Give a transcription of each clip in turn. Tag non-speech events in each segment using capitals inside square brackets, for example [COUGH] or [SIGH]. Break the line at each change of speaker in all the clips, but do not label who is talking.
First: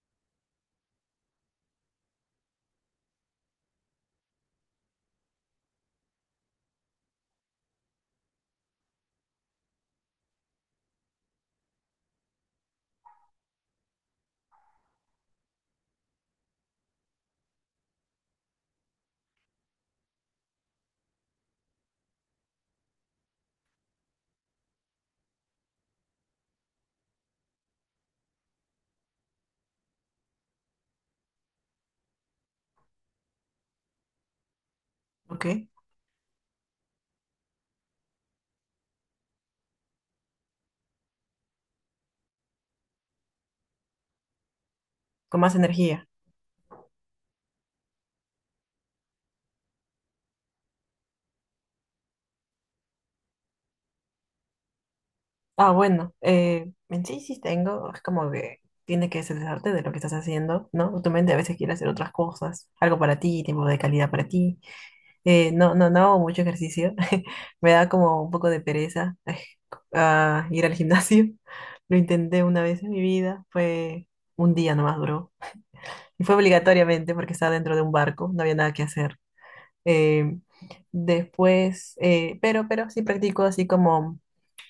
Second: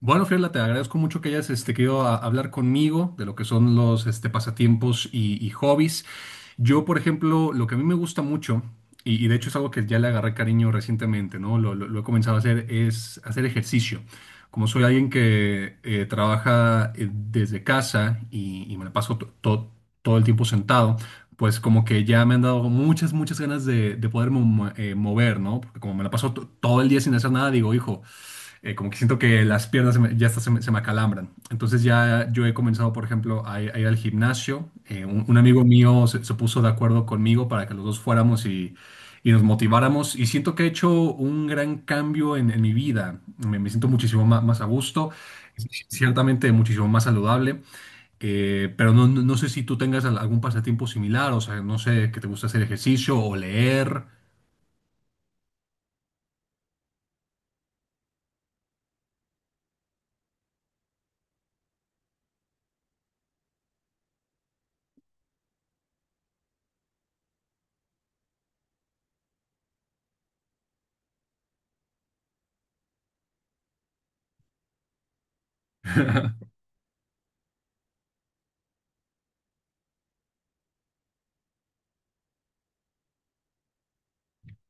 Bueno, Fiorella, te agradezco mucho que hayas querido hablar conmigo de lo que son los pasatiempos y hobbies. Yo, por ejemplo, lo que a mí me gusta mucho, y de hecho es algo que ya le agarré cariño recientemente, ¿no? Lo he comenzado a hacer, es hacer ejercicio. Como soy alguien que trabaja desde casa y me la paso todo el tiempo sentado, pues como que ya me han dado muchas, muchas ganas de poder mover, ¿no? Porque como me la paso todo el día sin hacer nada, digo, hijo. Como que siento que las piernas ya hasta se me acalambran. Entonces ya yo he comenzado, por ejemplo, a ir al gimnasio. Un
Ok.
amigo mío se puso de acuerdo conmigo para que los dos fuéramos y nos motiváramos. Y siento que he hecho un gran cambio en mi vida. Me siento muchísimo más a gusto,
Con más energía.
ciertamente muchísimo más saludable. Pero no sé si tú tengas algún pasatiempo similar, o sea, no sé, que te gusta hacer ejercicio o leer.
Ah, bueno, en sí sí tengo, es como que tiene que cesarte de lo que estás haciendo, ¿no? Tu mente a veces quiere hacer otras cosas, algo para ti, tiempo de calidad para ti. No hago mucho ejercicio, [LAUGHS] me da como un poco de pereza ay, ah, [LAUGHS] ir al gimnasio. [LAUGHS] Lo intenté una vez en mi vida, fue un día nomás duró. Y fue obligatoriamente porque estaba dentro de un barco, no había nada que hacer. eh, después, pero sí practico así como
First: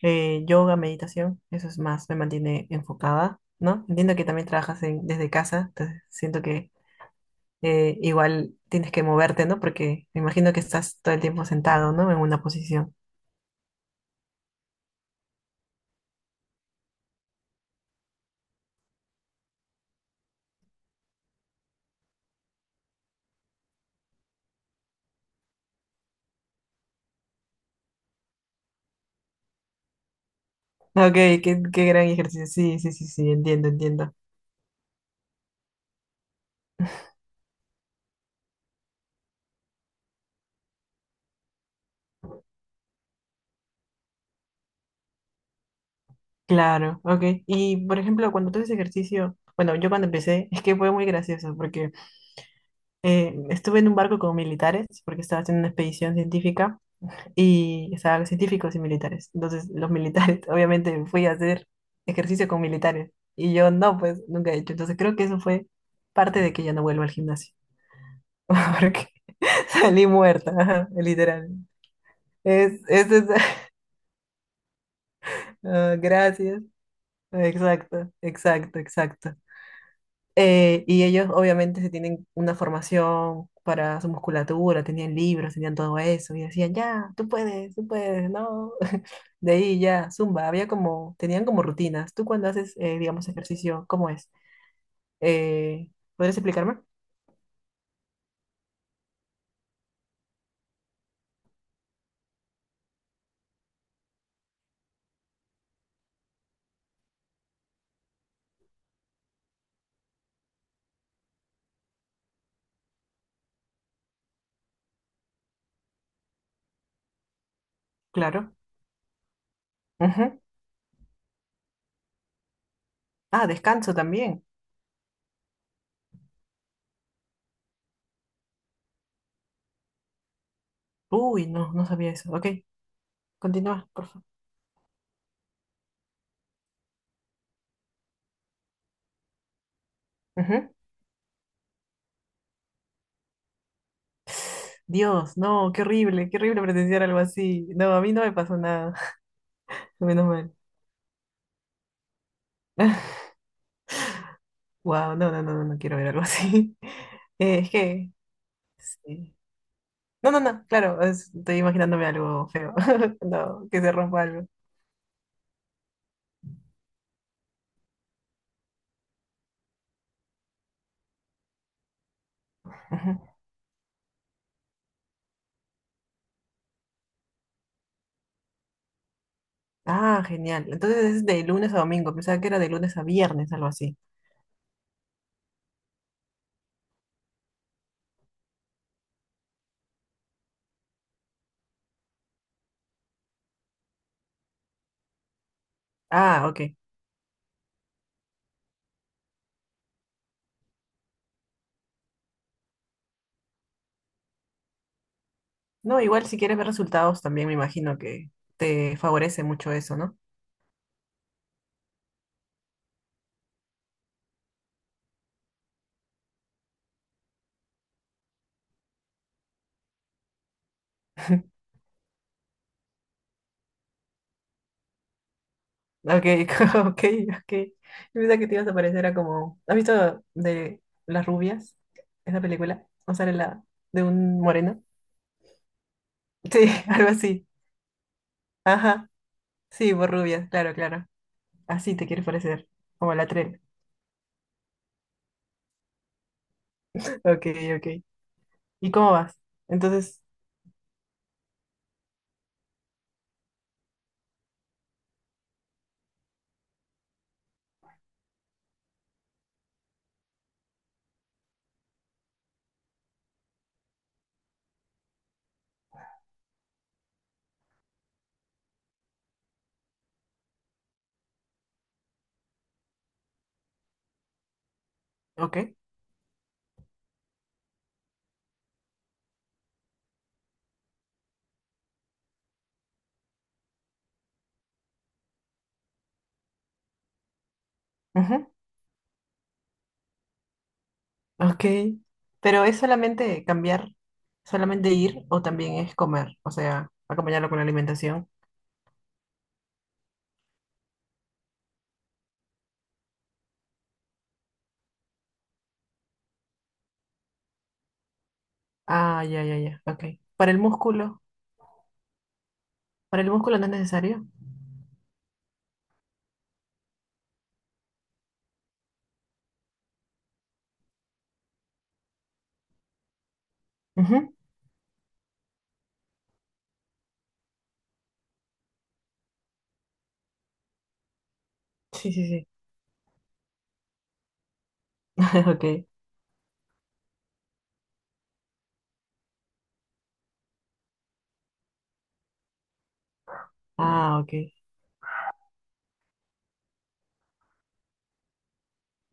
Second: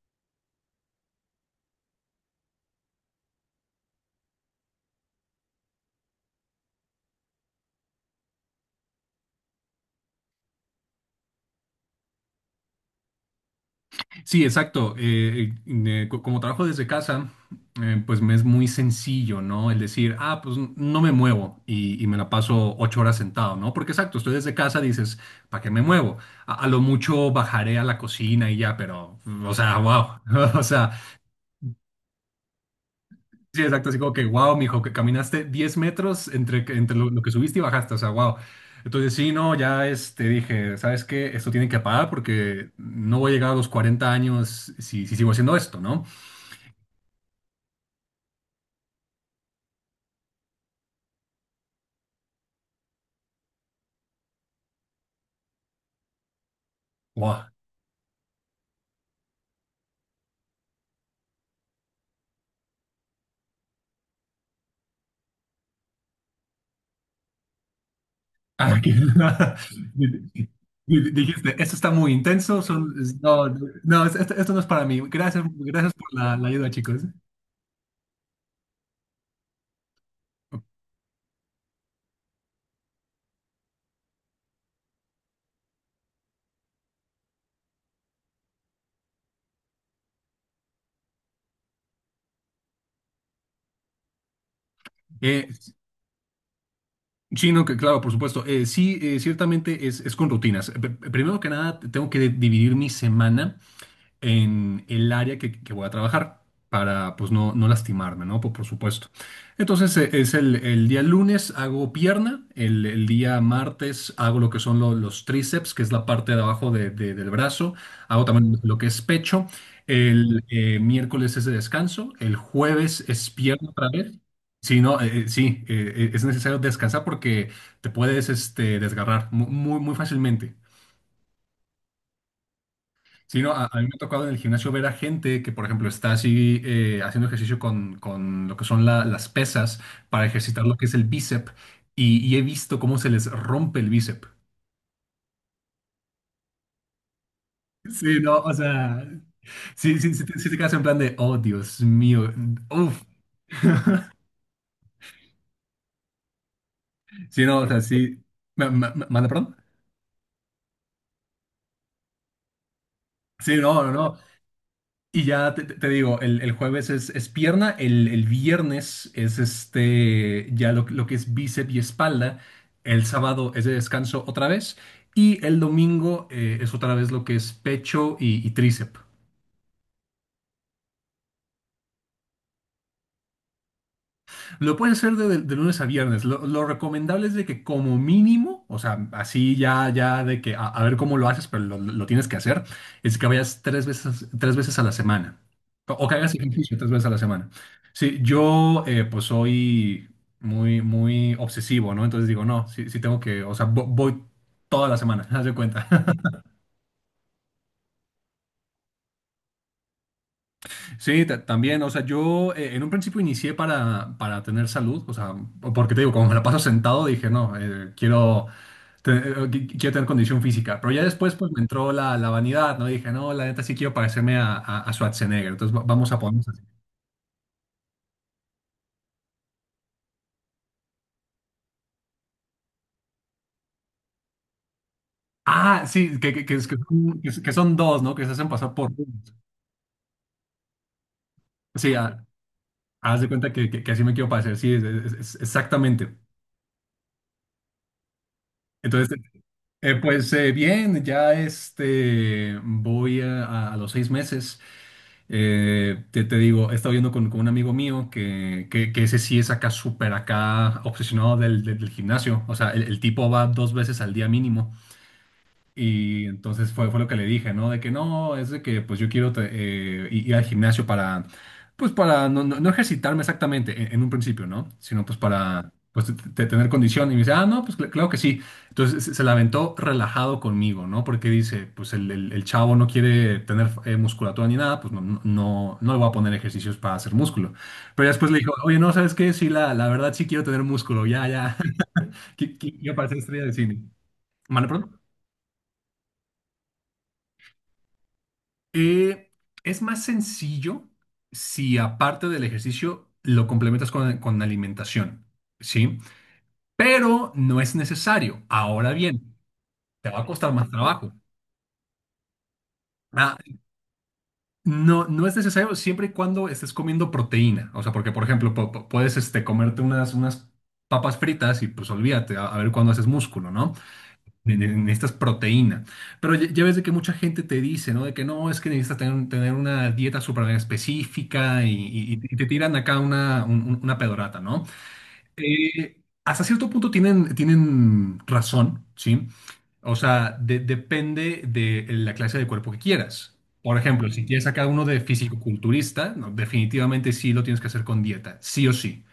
yoga, meditación, eso es más, me mantiene enfocada, ¿no? Entiendo que también desde casa, entonces siento que igual tienes que moverte, ¿no? Porque me imagino que estás todo el tiempo sentado, ¿no? En una posición.
Sí, exacto. Como trabajo desde casa, pues me es muy sencillo, ¿no? El decir, ah, pues no me muevo y me la paso 8 horas sentado, ¿no? Porque exacto, estoy desde casa, dices, ¿para qué me muevo? A lo mucho bajaré a la cocina y ya, pero, o sea, wow. [LAUGHS] O sea,
Ok, qué gran ejercicio. Sí, sí, sí, sí,
sí,
entiendo,
exacto, así como
entiendo.
que, wow, mijo, que caminaste 10 metros entre, entre lo que subiste y bajaste, o sea, wow. Entonces, sí, no, ya dije, ¿sabes qué? Esto tiene que parar porque no voy a llegar a los 40 años si sigo haciendo esto, ¿no?
Claro, ok. Y por ejemplo, cuando tú haces ejercicio, bueno, yo cuando empecé, [LAUGHS] es que fue muy gracioso porque estuve en un barco con militares porque estaba haciendo una expedición científica
Buah.
y estaban científicos y militares. Entonces, los militares, [LAUGHS] obviamente, fui a hacer ejercicio con militares y yo no, pues nunca he hecho. Entonces, creo que eso fue parte de que ya no vuelvo al gimnasio [LAUGHS]
Ah, que-
porque
[LAUGHS]
salí
di-
muerta, ajá,
di-
literal.
Dijiste, esto está muy intenso,
Es,
son,
es, es-
no, no,
[LAUGHS]
no, esto no es para mí. Gracias, gracias
ah,
por la
gracias.
ayuda, chicos.
Exacto, exacto, exacto. Y ellos obviamente se tienen una formación para su musculatura, tenían libros, tenían todo eso, y decían, ya, tú puedes, no. [LAUGHS] De ahí ya, zumba, había como, tenían como rutinas. Tú cuando haces, digamos, ejercicio, ¿cómo es?
Eh,
Eh, ¿Podrías explicarme?
sí, no, que claro, por supuesto. Sí, ciertamente es con rutinas. Primero que nada, tengo que dividir mi semana en el área que voy a trabajar para pues no lastimarme, ¿no? Por supuesto. Entonces es el día lunes hago pierna, el día martes hago lo que son los tríceps, que es la parte de abajo del brazo, hago
Claro.
también lo que es pecho,
Ujú.
el miércoles es de descanso, el jueves es
Ah,
pierna otra
descanso
vez.
también.
Sí, no, sí, es necesario descansar porque te puedes desgarrar muy, muy fácilmente.
Uy, no, no sabía eso. Ok,
Sí, no, a mí
continúa,
me ha
por favor.
tocado en el gimnasio ver a gente que, por ejemplo, está así haciendo ejercicio con lo que son las pesas para ejercitar
Ujú.
lo que es el bíceps y he visto cómo se les rompe el bíceps.
Dios, no, qué horrible presenciar algo así. No, a mí
Sí,
no me
no, o
pasó nada,
sea,
[LAUGHS]
sí, sí,
menos
sí
mal.
te quedas en plan de, oh, Dios mío, uff.
[LAUGHS] Wow, no, no, no, no, no quiero ver algo así. [LAUGHS]
Sí,
Eh,
no, o
es
sea,
que,
sí. ¿Manda,
sí.
perdón?
No, no, no, claro, estoy imaginándome algo feo. [LAUGHS]
Sí,
No,
no,
que
no,
se
no.
rompa algo.
Y ya te digo, el jueves es pierna, el viernes es ya lo que es bíceps y espalda, el
Ujú.
sábado es de descanso otra vez y el domingo es otra vez lo que es pecho y tríceps.
Ah, genial. Entonces es de lunes a domingo. Pensaba que era de lunes a viernes, algo así.
Lo pueden hacer de lunes a viernes. Lo recomendable es de que como mínimo, o sea, así ya de que a ver cómo lo haces, pero lo tienes que hacer, es que vayas tres veces a la semana. O que hagas
Ah,
ejercicio
ok.
tres veces a la semana. Sí, yo pues soy muy, muy obsesivo, ¿no? Entonces digo, no, sí, sí tengo que, o sea, voy toda la semana, [LAUGHS] haz de cuenta.
No, igual si quieres ver resultados también me imagino que te favorece mucho eso, ¿no?
Sí, también, o sea, yo en un principio inicié para tener salud, o sea, porque te digo, como me la paso sentado, dije, no, te- eh, quiero tener condición física, pero ya después pues me
[LAUGHS]
entró la vanidad, ¿no? Dije, no, la neta sí quiero parecerme a Schwarzenegger, entonces vamos a
Ok,
ponernos así.
[LAUGHS] ok, ok. Yo pensaba que te ibas a parecer era como. ¿Has visto de Las Rubias? Esa película. ¿No sale la de un moreno?
Ah, sí,
Sí,
que
[LAUGHS] algo
son,
así.
que son dos, ¿no? Que se hacen pasar por
Ajá,
uno.
sí, por rubia, claro, claro.
Sí,
Así te
ah,
quieres parecer, como
haz
la
de cuenta
tren.
que así me quiero parecer, sí, exactamente.
[LAUGHS] Ok, ok. ¿Y cómo
Entonces.
vas?
Eh,
Entonces,
pues bien, ya voy a los 6 meses. Te digo, he estado viendo con un amigo mío que ese sí es acá súper acá obsesionado del gimnasio. O sea, el tipo va dos veces al día mínimo. Y entonces fue lo que le dije, ¿no? De que no, es de que pues yo quiero ir al gimnasio pues para no, no, no ejercitarme exactamente en un principio, ¿no? Sino pues
ok.
para pues tener condición. Y me dice, ah, no, pues claro que sí. Entonces se la aventó relajado conmigo, ¿no? Porque dice, pues el chavo no quiere tener musculatura ni nada, pues no, no, no le voy a poner ejercicios para hacer músculo. Pero ya después le
Ujú,
dijo, oye, no, ¿sabes qué? Sí, la verdad sí quiero tener músculo, ya, ya.
ok.
[LAUGHS] Qui-
Pero
qui-
es
Quiero parecer estrella
solamente
de cine.
cambiar,
¿Mane,
solamente
perdón?
ir o también es comer, o sea, acompañarlo con la alimentación.
Eh, es más sencillo si aparte del ejercicio lo complementas con alimentación, ¿sí? Pero no es necesario. Ahora
Ah,
bien,
ya, ya, ya, ok.
te va a
Para
costar
el
más trabajo.
músculo, para el
Ah,
músculo no es necesario.
no, no es necesario siempre y cuando estés comiendo proteína. O sea, porque, por ejemplo, puedes comerte unas papas fritas y pues olvídate, a ver cuándo haces músculo, ¿no?
Ujú,
Necesitas proteína. Pero ya ves de que mucha gente te dice, ¿no? De que no, es que necesitas tener una dieta súper específica y,
sí,
y-
sí,
y te
sí.
tiran acá una pedorata, ¿no?
[LAUGHS] Ok.
Hasta cierto punto tienen razón, ¿sí? O sea, depende de la clase de cuerpo que quieras. Por ejemplo,
Ah,
si
ok.
quieres acá uno de fisicoculturista, no, definitivamente sí lo tienes que hacer con dieta, sí o sí.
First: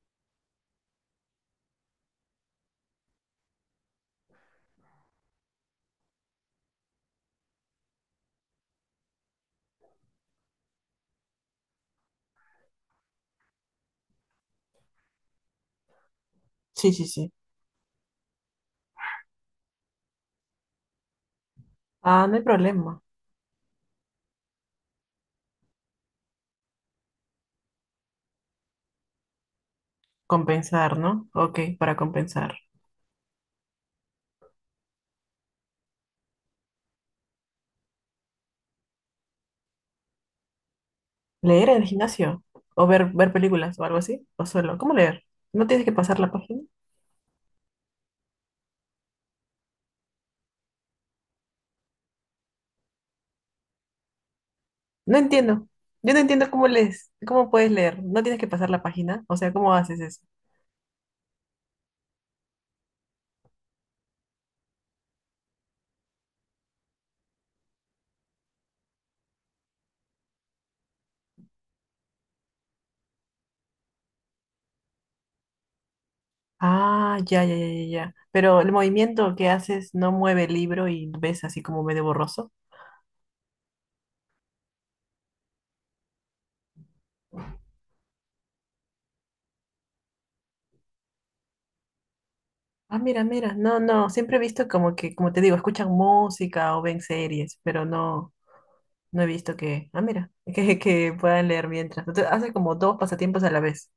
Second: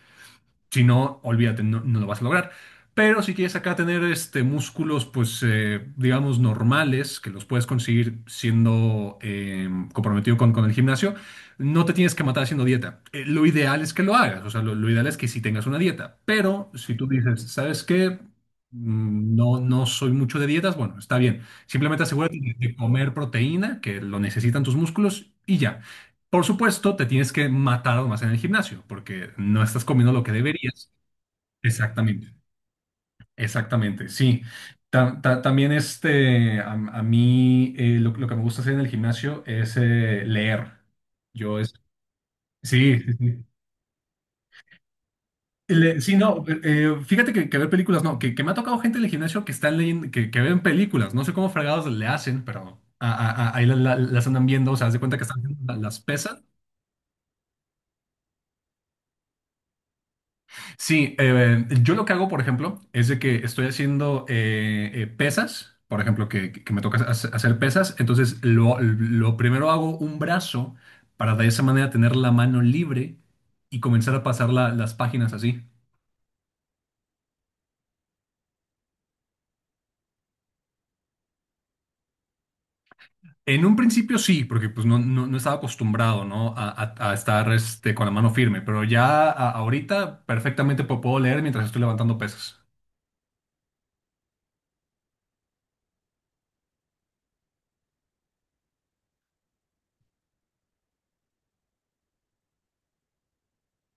Si no, olvídate, no, no lo vas a lograr. Pero si quieres acá tener músculos, pues digamos normales, que los puedes conseguir siendo comprometido con el gimnasio, no te tienes que matar haciendo dieta. Lo ideal es que lo hagas, o sea, lo ideal es que sí tengas una dieta. Pero
Sí,
si
sí,
tú
sí.
dices, ¿sabes qué? No, no soy mucho de dietas, bueno, está bien. Simplemente
Ah, no
asegúrate
hay
de
problema.
comer proteína, que lo necesitan tus músculos, y ya. Por supuesto, te tienes que matar más en el gimnasio, porque no estás comiendo lo que deberías.
Compensar, ¿no? Ok, para
Exactamente,
compensar.
exactamente, sí. También a mí lo que me gusta hacer en el gimnasio es leer. Yo
¿Leer
es.
en el gimnasio? ¿O
Sí,
ver,
sí,
ver
sí.
películas o algo así? ¿O solo? ¿Cómo leer? ¿No tienes que
Sí,
pasar la
no,
página?
fíjate que ver películas, no, que me ha tocado gente en el gimnasio que están leyendo, que ven películas, no sé cómo fregados le hacen, pero ahí las andan viendo, o sea, haz de cuenta
No
que están
entiendo.
haciendo las
Yo no
pesas.
entiendo cómo lees, cómo puedes leer. ¿No tienes que pasar la página? O sea, ¿cómo haces eso?
Sí, yo lo que hago, por ejemplo, es de que estoy haciendo pesas, por ejemplo, que me toca hacer pesas, entonces lo primero hago un brazo para de esa manera tener la mano libre y comenzar a pasar las páginas así.
Ah, ya, ya, ya, ya, ya. Pero el movimiento que haces no mueve el libro y ves así como medio borroso.
En un principio sí, porque pues no, no, no estaba acostumbrado, ¿no? A estar con la mano firme, pero ya ahorita perfectamente puedo leer mientras estoy levantando pesas.
Ah, mira, mira. No, no. Siempre he visto como que, como te digo, escuchan música o ven series, pero no, no he visto que, ah, mira, [LAUGHS] que puedan leer mientras. Entonces, hace como dos pasatiempos a la vez.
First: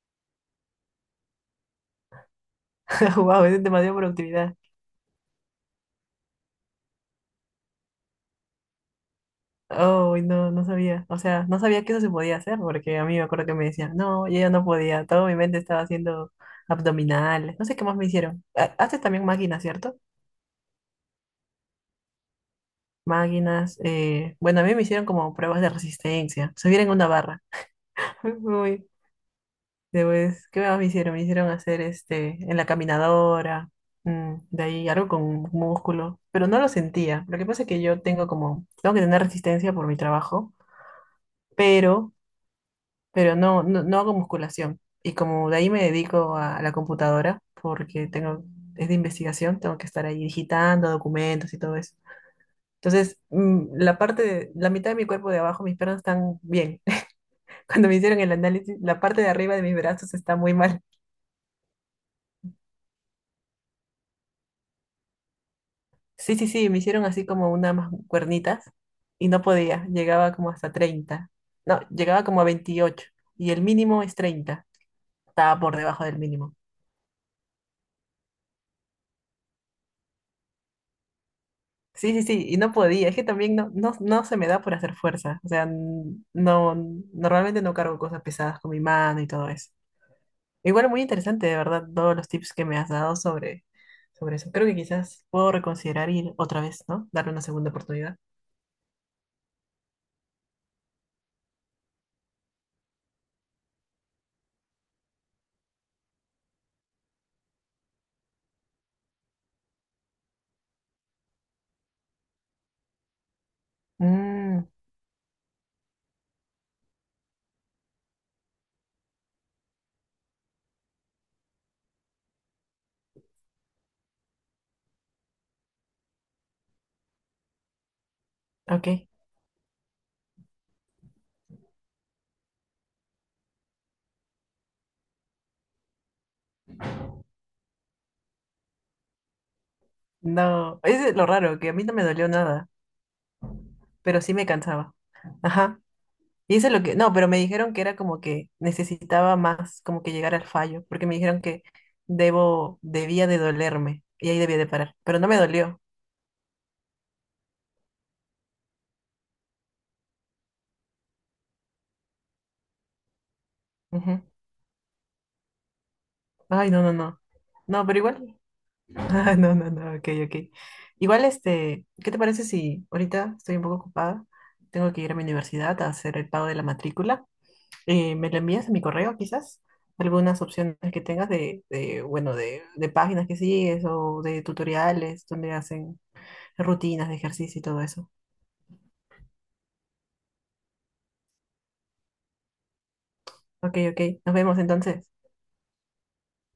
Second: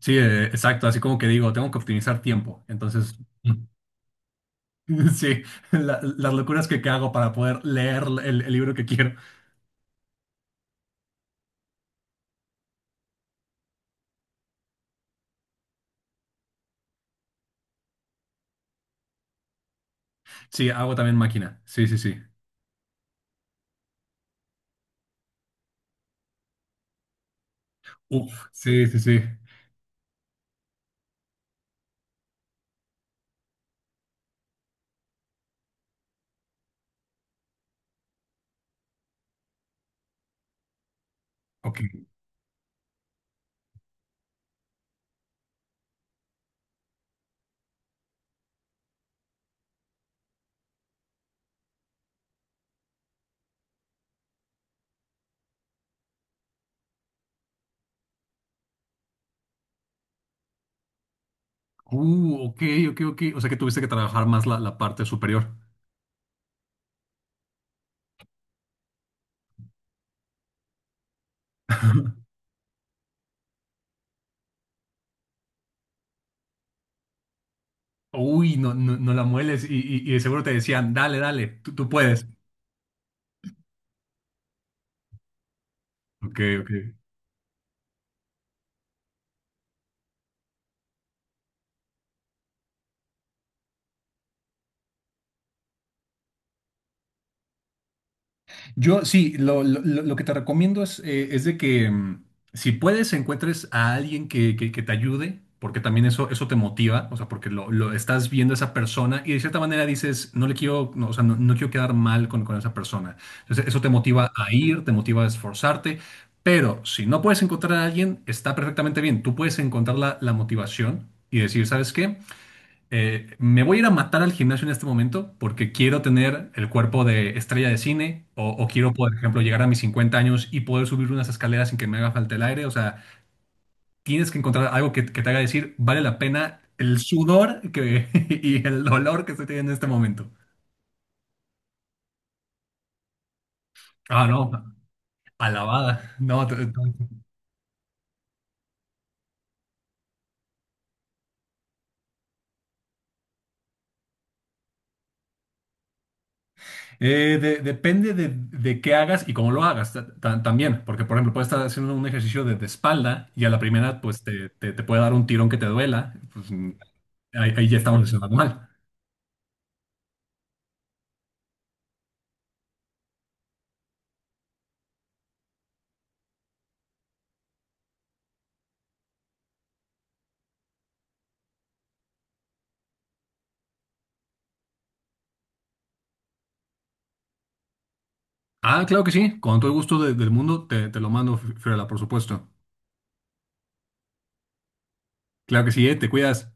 Sí, exacto, así como que digo, tengo que optimizar tiempo,
[LAUGHS]
entonces.
Wow, es demasiada productividad.
[LAUGHS] Sí, las locuras que hago para poder leer el libro que quiero.
Oh, no, no sabía. O sea, no sabía que eso se podía hacer, porque a mí me acuerdo que me decían, no, yo ya no podía. Todo mi mente estaba haciendo abdominales. No sé qué más me hicieron. Haces también máquinas, ¿cierto?
Sí, hago también máquina. Sí, sí, sí.
Máquinas. Bueno, a mí me hicieron como pruebas de resistencia. Subir en una barra. [LAUGHS]
Uf, sí,
Uy,
sí, sí.
después, ¿qué más me hicieron? Me hicieron hacer este, en la caminadora. De ahí algo con músculo. Pero no lo sentía. Lo que pasa es que yo tengo como, tengo que tener resistencia por mi trabajo.
Ok.
Pero no, no hago musculación. Y como de ahí me dedico a la computadora, porque tengo, es de investigación, tengo que estar ahí digitando documentos y todo eso. Entonces, la mitad de mi cuerpo de abajo, mis piernas están bien. [LAUGHS] Cuando me hicieron el análisis, la parte de arriba de mis brazos está muy mal.
Ok, ok, ok. O sea que tuviste que trabajar más la parte superior.
Sí, sí, sí, me hicieron así como cuernitas y no podía, llegaba como hasta 30. No, llegaba como a 28, y el mínimo es 30. Estaba por debajo del mínimo.
Uy, no, no, no la mueles y de seguro te decían, dale, dale, tú
Sí, sí,
puedes.
sí, y no podía, es que también no, no, se me da por hacer fuerza, o sea, n-
Ok, ok.
no, normalmente no cargo cosas pesadas con mi mano y todo eso. Igual muy interesante, de verdad, todos los tips que me has dado sobre, sobre eso. Creo que quizás puedo reconsiderar ir otra vez, ¿no? Darle una segunda oportunidad.
Yo sí, lo que te recomiendo es de que si puedes encuentres a alguien que te ayude, porque también eso te motiva, o sea, porque lo estás viendo a esa persona y de cierta manera dices, no le quiero, no, o sea, no, no quiero quedar mal con esa persona. Entonces, eso te motiva a
Mm,
ir, te motiva a esforzarte, pero si no puedes encontrar a alguien, está perfectamente bien. Tú puedes encontrar la motivación y decir, ¿sabes qué? Me voy a ir a matar al gimnasio en este momento porque quiero tener el cuerpo de estrella de cine o
ok,
quiero, por ejemplo, llegar a mis 50 años y poder subir unas escaleras sin que me haga falta el aire. O sea, tienes que encontrar algo que te haga decir, vale la pena el sudor [LAUGHS] y el dolor que estoy teniendo en este momento.
no, es lo raro, que a mí no me dolió nada, pero
Ah,
sí me
no,
cansaba. Ajá.
alabada. No,
Y eso es lo que, no, pero me dijeron que era como que necesitaba más, como que llegar al fallo, porque me dijeron que debía de dolerme y ahí debía de parar, pero no me dolió.
Depende de qué hagas y cómo lo hagas también, porque por ejemplo puedes estar haciendo un ejercicio de espalda y a la primera
Ujú.
pues te puede dar un tirón que te duela, pues
Ay, no, no, no.
ahí ya
No, pero
estamos lesionando
igual.
mal.
[LAUGHS] Ah, no, no, no, ok, ok. Igual, este, ¿qué te parece si ahorita estoy un poco ocupada? Tengo que ir a mi universidad a hacer el pago de la matrícula. ¿Me lo envías a mi correo quizás? Algunas opciones que tengas de, bueno, de páginas que sigues o de tutoriales donde hacen rutinas de ejercicio y todo eso.
Ah, claro que sí, con todo el gusto del mundo te lo mando, Fiorella, por supuesto.
Ok, ok. Nos vemos entonces.
Claro que sí, te cuidas.